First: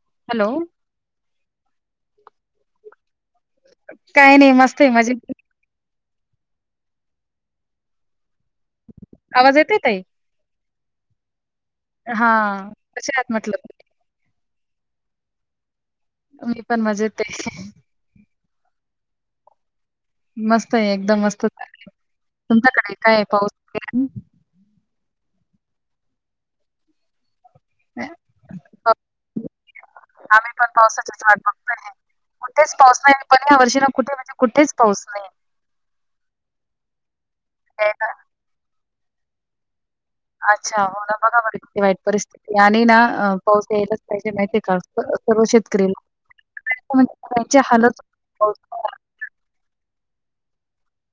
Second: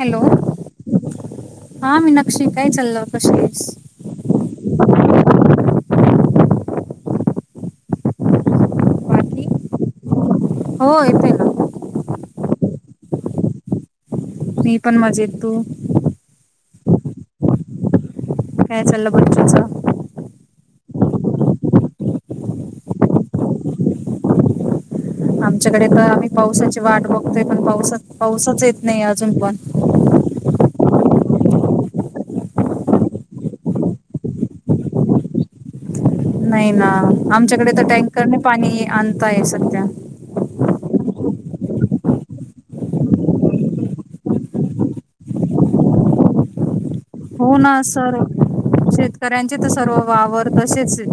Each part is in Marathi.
हॅलो, हा मीनाक्षी काय चाललं कशी आहेस काय नाही मस्तय मजेत स्वाती आवाज येतोय ताई हो येतोय ना. हा, कशा आहेत म्हटल. मी पण मजेत, तू? मी पण मजेते चाल्ल बच्चू चा. मस्तये एकदम मस्त चालय, तुमच्याकडे काय पाऊस वगैरे आहे आमच्याकडे त आम्ही पावसाची वाट बघ ते पण पाऊसच, पाऊसच येत नाहीये अजून पण. आम्ही पण [unintelligible] कुठेच पाऊस नाही, पण या वर्षी ना कुठे म्हणजे कुठेच पाऊस नाही. नाही ना, आमच्याकडे तर यायला टँकरने पाणी आणताय सध्या. अच्छा, हो ना बघा बर कीती वाईट परिस्थितीये, आणि ना पाऊस यायलाच पाहिजे माहितीय का? सर्व शेतकरी [inaudible] हो ना, हालत सर पावसाळा शेतकऱ्यांचे त सर्व वावर तसेचे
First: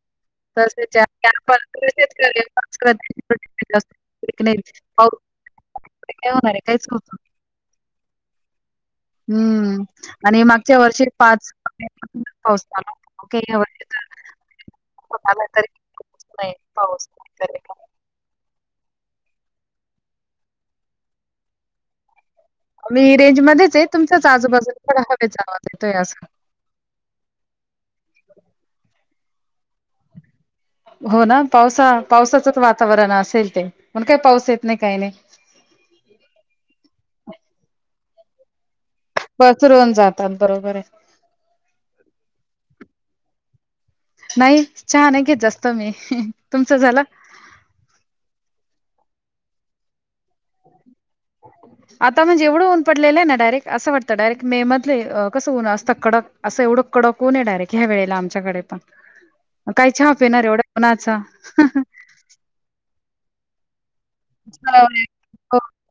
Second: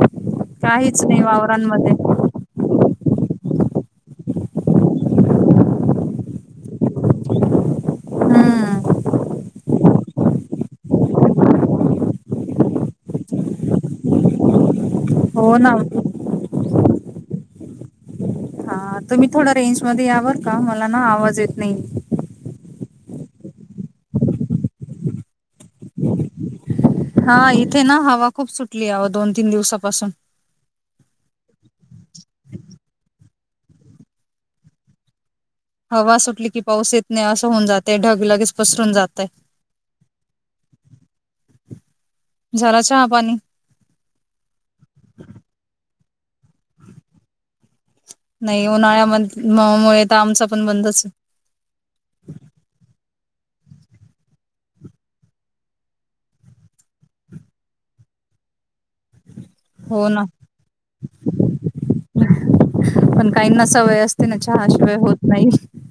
तसेचे [unintelligible] नाही [unintelligible] काय होणारे काईच होत नाही. हम्म हम्म, आणि मागच्या वर्षी पाच मे पासून पाऊस चालू होता. [unintelligible] यावर्षीत [unintelligible] हो ना. [unintelligible] हा, तुम्ही थोडा रेंज मध्ये या बर का, मला ना आवाज येत नाही. मी रेंज मध्येचे तुमचाच आजूबाजूला थोडा हवेचा आवाज येतोय असा हा इथे ना हवा खूप सुटलीय अव दोन तीन दिवसा हो ना. पावसा पावसाचंच वातावरण असेल ते, पण काही पाऊस येत नाय काय नाय. हवा सुटली की पाऊस येत नाही, असं होऊन जातेय ढग लगेच पसरून जात पसरवून जातात बरोबरे. झाला चहा पाणी तुमच झाला. नाही उन्हाळ्यामध्य नामुळे आता म्हणजे एवढं ऊन पडलेलंय ना डायरेक्ट असं वाटतं डायरेक्ट मे मधले कसं उण असतं कडक, असं एवढं कडक उणे डायरेक्ट ह्या वेळेला आमच्याकडे. काही हो चहा ना पिणार एवढ्या उणाचा. पण काहींना सवय असत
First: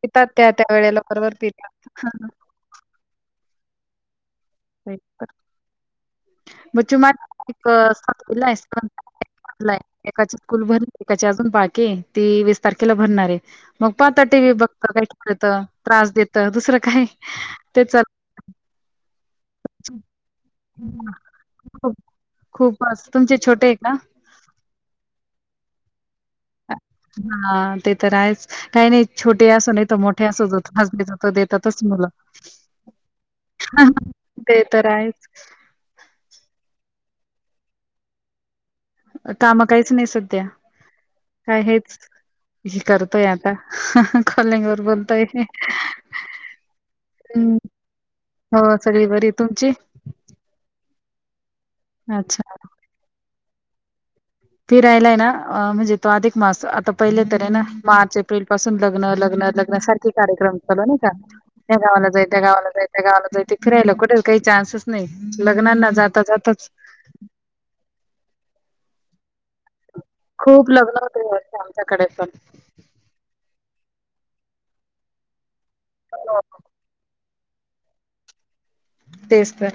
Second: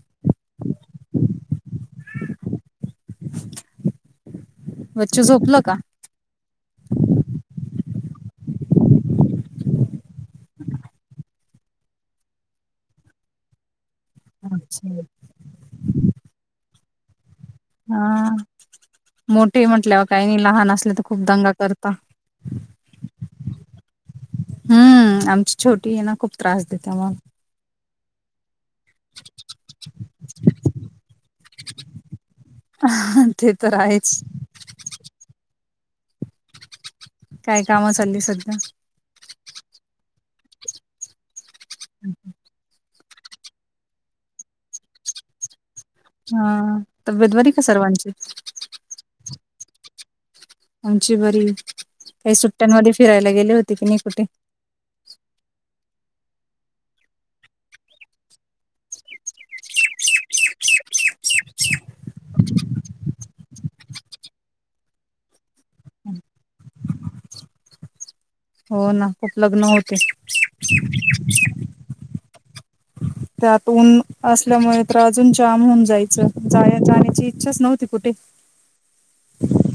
पीतात त्या त्या वेळेला बरोबर पीता. तेच बच्चू तर झोपलं का बच्चू मझा एक सातवीलाय, सात एकाची स्कूल भरली एकाची अजून बाकीेये, ती वीस तारखेला भरणारे. मग पात टी व्ही बघत अच्छा काही खेळत, त्रास देतं दुसरं काय? ते चाल हा, मोठे म्हटल्यावर काही नाही लहान असले तर खूप दंगा करता खूपच तुमचे छोटय का? हम्म, आमची छोटीय ना खूप त्रास देते मग हां, ते तर आहेच. काही नाही, छोटे असो, नाहीतर मोठे असो, जो त्रास द्यायचा तो देतातच मुलं. ते तर ह, आहेच ते तर आहेच. काय काम चालली सध्या काम काहीच नाही सध्या काय हेच करतोय आता कॉलिंग वर बोलतोय हा तब्येत बरी हं, का सर्वांची हो सगळी बरी. तुमची आमची बरी ये, काही अच्छा. सुट्ट्यांमध्ये फिरायला गेले होते की नाही कुठे? फिरायलाय ना म्हणजे तो अधिक मास आता पहिले तर हे ना मार्च एप्रिल पासून लग्न लग्न लग्न सारखे कार्यक्रम चालू ना त्या गावाला जाय त्या गावा जाय गावाला जाय फिरायला कुठे काही चान्स नाही लग्ना आता जाताच हो ना खूप लग्न होते खूप लग्न होते यावर्षी आमच्याकडे पण. त्यात [inaudible] ऊन असल्यामुळे तर अजून जाम होऊन जायचं जा जाण्याची इच्छाच नवती कुटे तेच तर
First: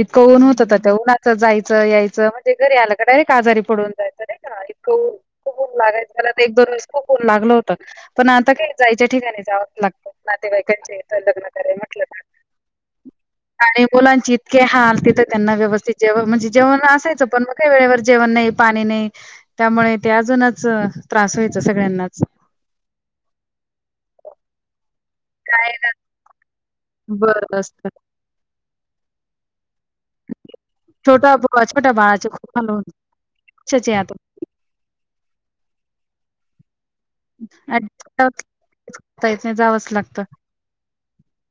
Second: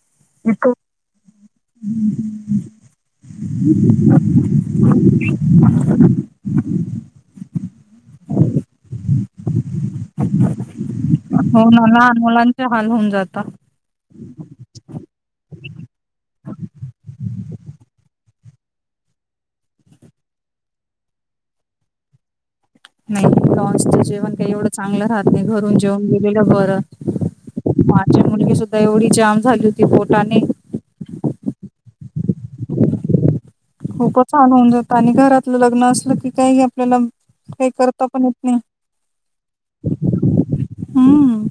इतकं ऊन होतं हो तर उन्हाचं जायचं यायचं म्हणजे घरी आलं डायरेक्ट आजारी पडवून जायचं नाहीका. खूप ऊन लागाय एक दोन व खूप ऊन लागल होत पण आता काय जाय ठिकाणी जावं लागत नातेवाईकांच्या हि हो मला मुलांचा हाल होऊन जात आणि मुलांची इतके हाल तिथं त्यांना व्यवस्थित जेवण म्हणजे जेवण असायचं पण मग काही वेळेवर जेवण नाही पाणी नाही त्यामुळे ते अजूनच त्रास व्हायचा सगळ्यांनाच नाही लॉन्च च जेवण काही एवढं चांगलं राहत नाही काय घरून जेवन गेलेलं बरं. माझी [unintelligible] मुलगी सुद्धा एवढी जाम झाली होती पोटाने [inaudible] खूपच हाल होऊन जातं आणि घरातलं लग्न असलं की काय [unintelligible] जावंच लागत हम्म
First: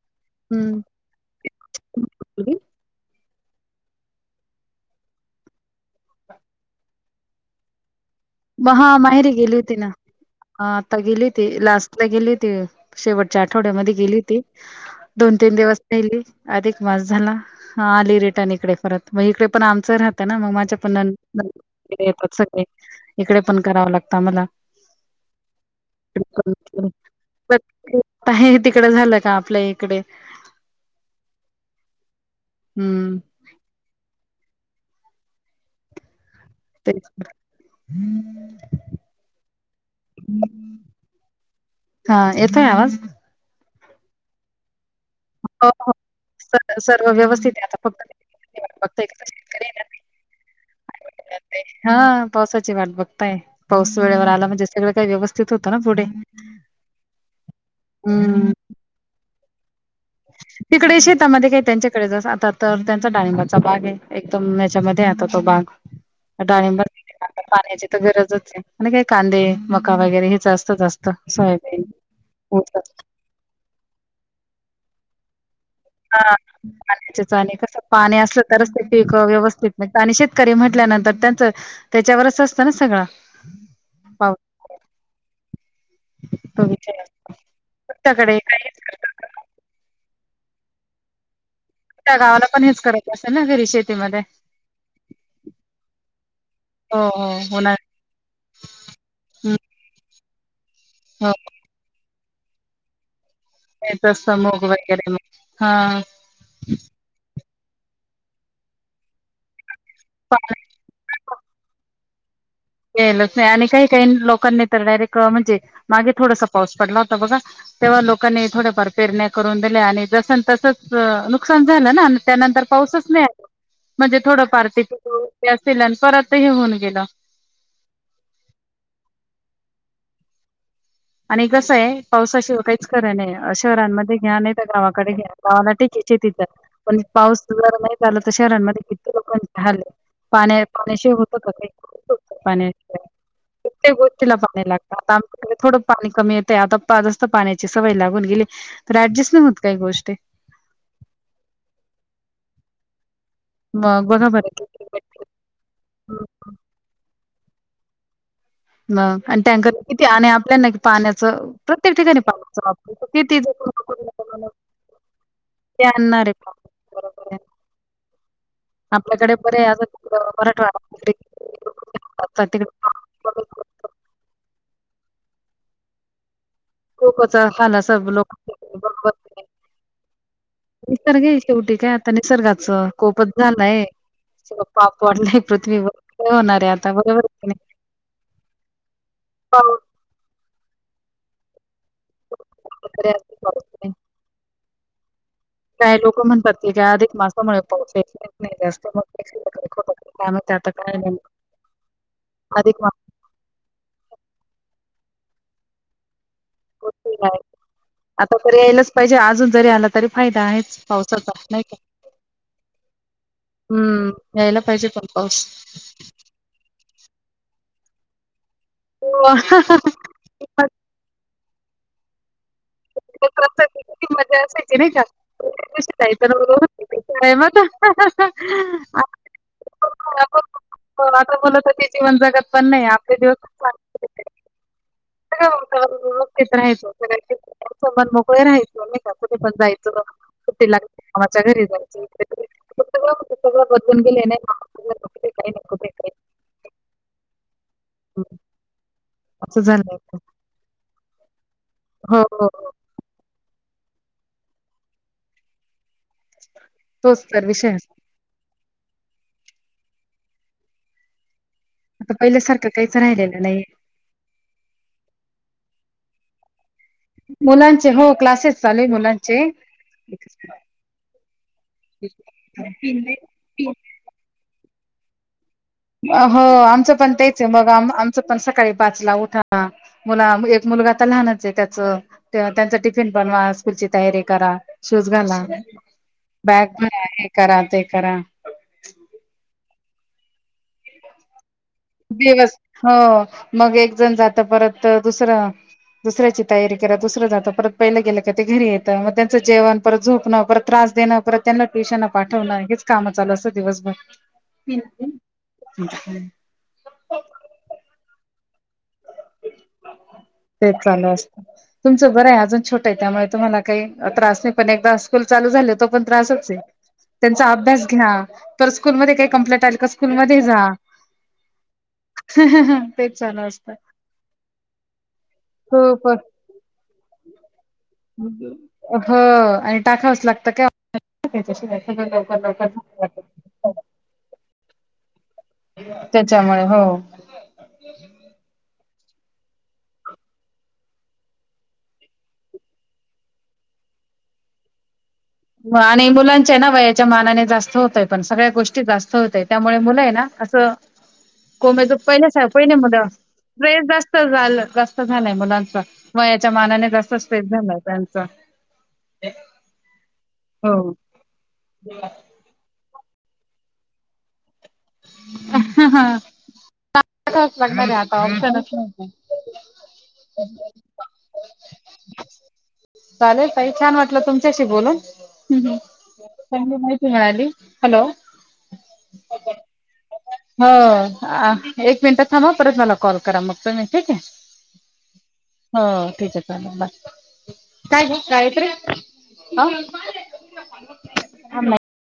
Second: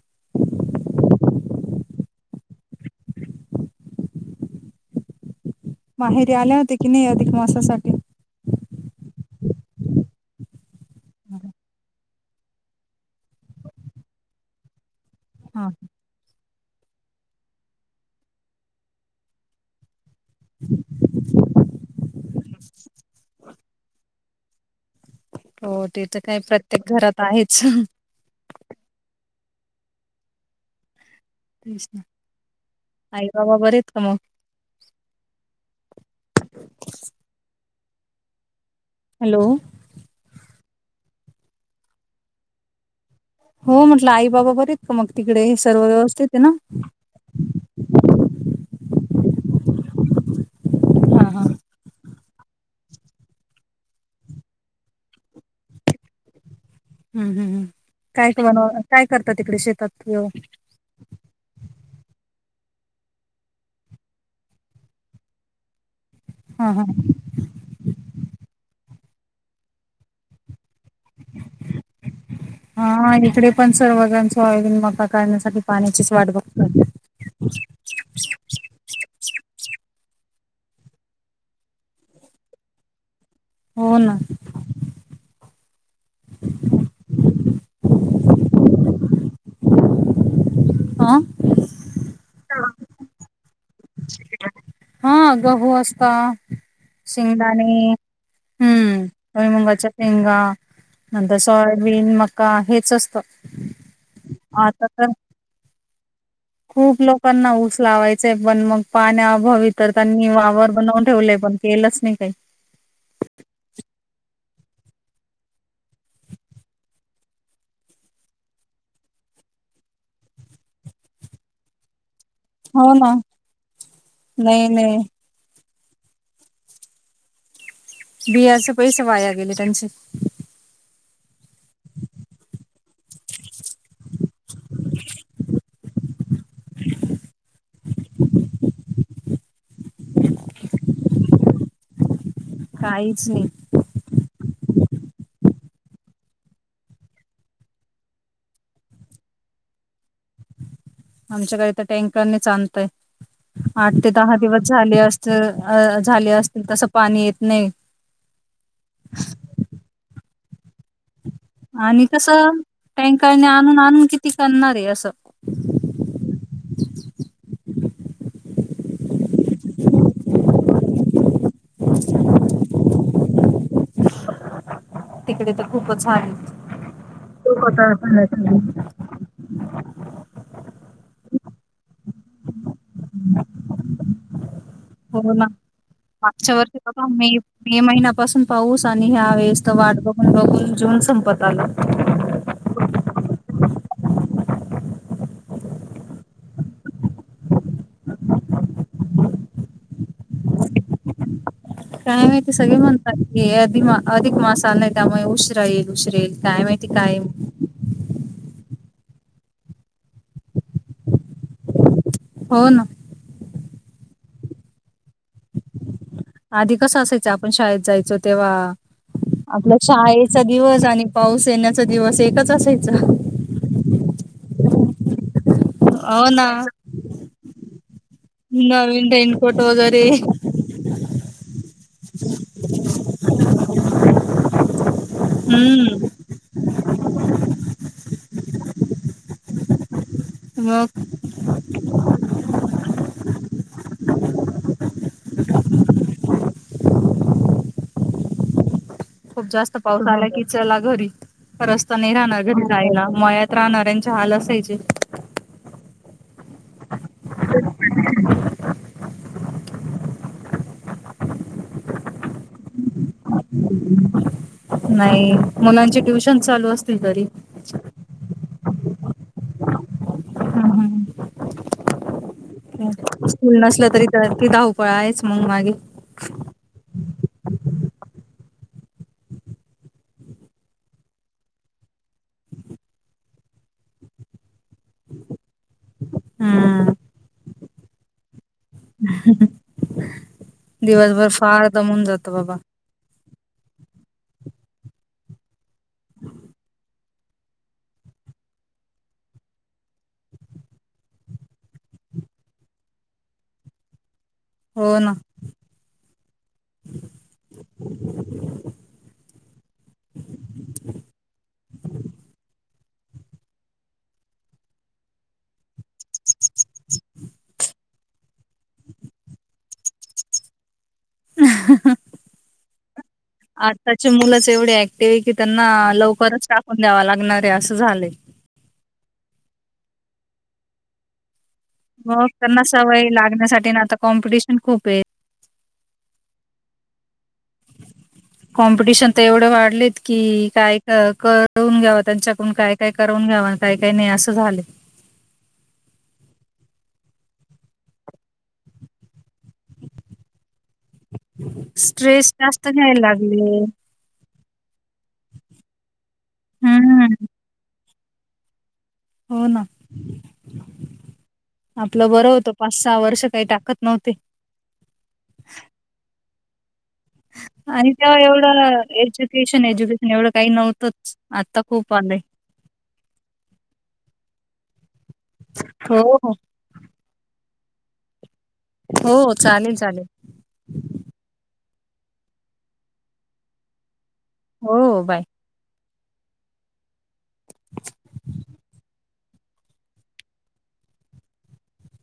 हम्म [unintelligible] माहेरी आल्या होत्या की नाही अधिक मासासाठी? म हा माहेरी गेली होती ना. हा आता गेली त लास्टला गेली होती शेवटच्या आठवड्यामध्ये गेली होती दोन तीन हा दिवस राहिली. अधिक मास झाला आली रेटन इकडे परत मग इकडे पण आमचं राहतं ना मग माझ्या पण नंद येतात सगळे इकडे पण कराव लागतं आम्हाला हो ते तर काय प्रत्येक घरात आहेच आहे तिकड झालं का [unintelligible] आपल्या इकडे तेच ना हम्म. आई बाबा बर आहेत का मग? [unintelligible] हॅलो हा येतोय आवाज? हो म्हटलं आई बाबा बर आहेत का मग तिकडे हो सर्व हो. व्यवस्थित आहे ना सर्व सर्व व्यवस्थित आहे आता फक्त [unintelligible] हं हा हा [unintelligible] पावसाची वाट बघताय पाऊस वेळेवर आला म्हणजे सगळं काही व्यवस्थित होतं ना पुढे हम् हम् हम्म कायबन काय करतात तिकडे शेतात? व्यव तिकडे शेतामध्ये काही त्यांच्याकडेच आता तर त्यांचा डाळिंबाचा बाग आहे एकदम ह्याच्यामध्ये आता तो बाग. हा डाळिंब पाण्याची तर गरजच आहे आणि काही कांदे मका वगैरे हे असत हा इकडे पण सर्वजण सोयाबीन मका काढण्यासाठी पाण्याचीच वाट हा बघतात पाण्या आणि कस पाणी असलं तरच ते पीक व्यवस्थित निघत आणि शे शेतकरी म्हटल्यानंतर त्यांचं त्याच्यावरच असतं ना सगळं हो ना [inaudible] आा त्या गावाला पण हेच करत असेल ना घरी शेतीमध्ये हा गहू असता हो हो होणार शिंगदाणे हम्म भुई हं, मुंगाच्या शे शेंगा हो नंतर सोयाबीन, मका हेच असतं ते तस मुग आता तर वगैरे हा खूप लोकांना ऊस लावायचय पण मग पाण्या अभावी तर त्यांनी पाणी वावर बनवून ठेवलय पण केलंच नाही काही केलच नाही आणि काही काही लोकांनी तर डायरेक्ट म्हणजे मागे थोडासा पाऊस पडला होता बघा तेव्हा लोकांनी थोड्याफार पेरण्या करून दिल्या आणि जस तसंच नुकसान झालं ना त्यानंतर हो पाऊसच ना नाही आ म्हणजे थोडं फार नाही [inaudible] नाही आणि परत हे होऊन गेलं बियाच पैसे वाया गेले त्यांचे आणि कसं आहे पावसाशिवाय काहीच करा नाही शहरांमध्ये घ्या नाही तर गावाकडे घ्या गावाला [inaudible] तिथे पण पाऊस जरा नाही झालं तर शहरांमध्ये किती लोकाच हाल झाले पाण्या पाण्याशि होत का पाण्या काहीच नाही. प्रत्येक गोष्टीला पाणी लागत आता आमच्या कड थोडं पाणी कमी येतं आता जास्त पाण्याची सवय लागून गेली तर राज्यच न होत काही गोष्टी [inaudible] आमच्याकडे तर टँकरनी आणतय आठ मग ते बघा दहा बरं दिवस किती झाले भेटते. असतील हं, झाले हं. असतील तसं पाणी येत नाही आणि टँकर किती आणि आपल्या ना क पाण्या प्रत्येक आणि ठिकाणी कसं [inaudible] टँकरने आणून आणून किती करणार आहे असं. ते आणणार आहे आपल्याकडे बरे आ मराठवा तिकडे करत तिकडे तर खूपच हाल लोकच खूप हाल अस कंटाळा आलाय लोकांच त्यांना. बघवत नाही शेवटी काय आता निसर्गाचं कोपच झालंय हो ना काय मागच्या होणार आहे वर्षी आता ब बरोबर आहे मे की नाही? मे महिन्यापासून पाऊस आणि ह वेस तर पाऊस वाट बं पण बघून जून संपत आल [unintelligible] काय लोक म्हणतात की का अधिक मासामुळे नाही जास्तय त्यात काय काय माहिती सगळे अधिक मास म्हणतात अधिक मा अधिक मास त्यामुळे उशरा येईल उशरा येईल काय माहिती काय आता तर यायलाच पाहिजे अजून जरी आला तरी फायदा आहेच पावसाचा नाही का होन हम्म यायला पाहिजे पण पाऊस आधी कसं असायचं आपण शाळेत जायचो तेव्हा हो. आपल्या शाळेचा दिवस आणि पाऊस येण्याचा दिवस एकच असायचा जाची नाही जा काही हो तर ना आहे म नवीन रेनकोट वगैरे आता बलात ते जीवन जगत पण नाही आपले दिवस ख हम्म व्यवस्थेत राहाचं य राहायच नाही काुठे पण जायचं सुट्टी मग लागली मामाच्या घरी जायची सग सगळं बदलून गेले नाही बय ब बय हो खूप जास्त पाऊस आला किचला घरी रस्ता नाही हो, राहणार हो, घरी हो. जायला मयात राहणाऱ्यांचे हाल असायचे तोचत विषय आता पहिल्यासारखं काहीच राहिलेलं नाही नाही मुलांचे ट्युशन चालू असते मुलांचे हो क्लासेस चालेूय मुलांचे हम्म, हम्म. स्कूल नसल तरी तर ति धाऊ पळा आहेच मग मागे हो आमच पण त्यायच मग आमच पण सकाळी वाचला उठा मुला एक मुलगा आता लहानच आहे त्याच त्यांच टिफिन बनवा स्कूलची तयारी करा शूज घाला बॅग पण हम्म हे करा ते करा दिवसभर फार दमून जातं दिवस बाबा हो मग एक जण जात परत दुसरं दुसऱ्याची तयारी करा दुसरं जात परत पहिलं गेलं का ते घरी येतं मग त्यांचं जेवण परत झोपणं परत त्रास ण परत त्यांना ट्युशन पाठवणं हेच काम चाल असं दिवसभर हो ना प ह तेच चालू असत तुमचं बरं आहे अजून छोटं आहे त्यामुळे तुम्हाला काही त्रास नाही पण एकदा स्कूल चालू झाले त्रच त्यांचा अभ्यास घ्या तर स्कूल म काही कंप्लेट आल स्कूल म जा तेच चाल असत त्याची मुलंच एवढी ऍक्टिव आहे की त्यांना खूप लवकरच टाकून द्यावा लागणार आहे अस हो आणि टाकावच लागतं काय वक त्यांना सवय लागण्यासाठी ना आता कॉम्पिटिशन खूप आहे त्याच्यामुळे हो कम किटिशन तर एवढे वाढलेत की काय करून घ्याव त्यांच्याकडून काय काय करून घ्याव काय काही नाही असं झालं आणि मुलांच्या ना व याच्या मानाने जास्त होतय पण सगळ्या गोष्टी जास्त होतय त्यामुळे मुलं आहे ना असं कोमेच पहिल्या स्ट्रेस सा जास्त पहिले घ्यायला लागले मुलं्रेस जास्त झा जास्त झालंय मुलांच वयाच्या मानाने हम्म जास्त सेस झालाय त्यांच हो ना आपलं बरं होत पा सहा वर्ष काही टाकत नव्हते ह हा आणि तेव्हा एवढं नाही एज्युकेशन एज्युकेशन एवढं काही नव्हतंच आता खूप प नाही चालेल काही छान वाटलं तुमच्याशी बोलून हो, हो. चांगली माहिती मिळाली हॅलो हो चालेल चालेल. हो एक मिनटात थांबा परत मला कॉल करा मग त मी ठीक आहे हो बाय हो ठीक आहे चालेल बा काय कायेत रे ह आला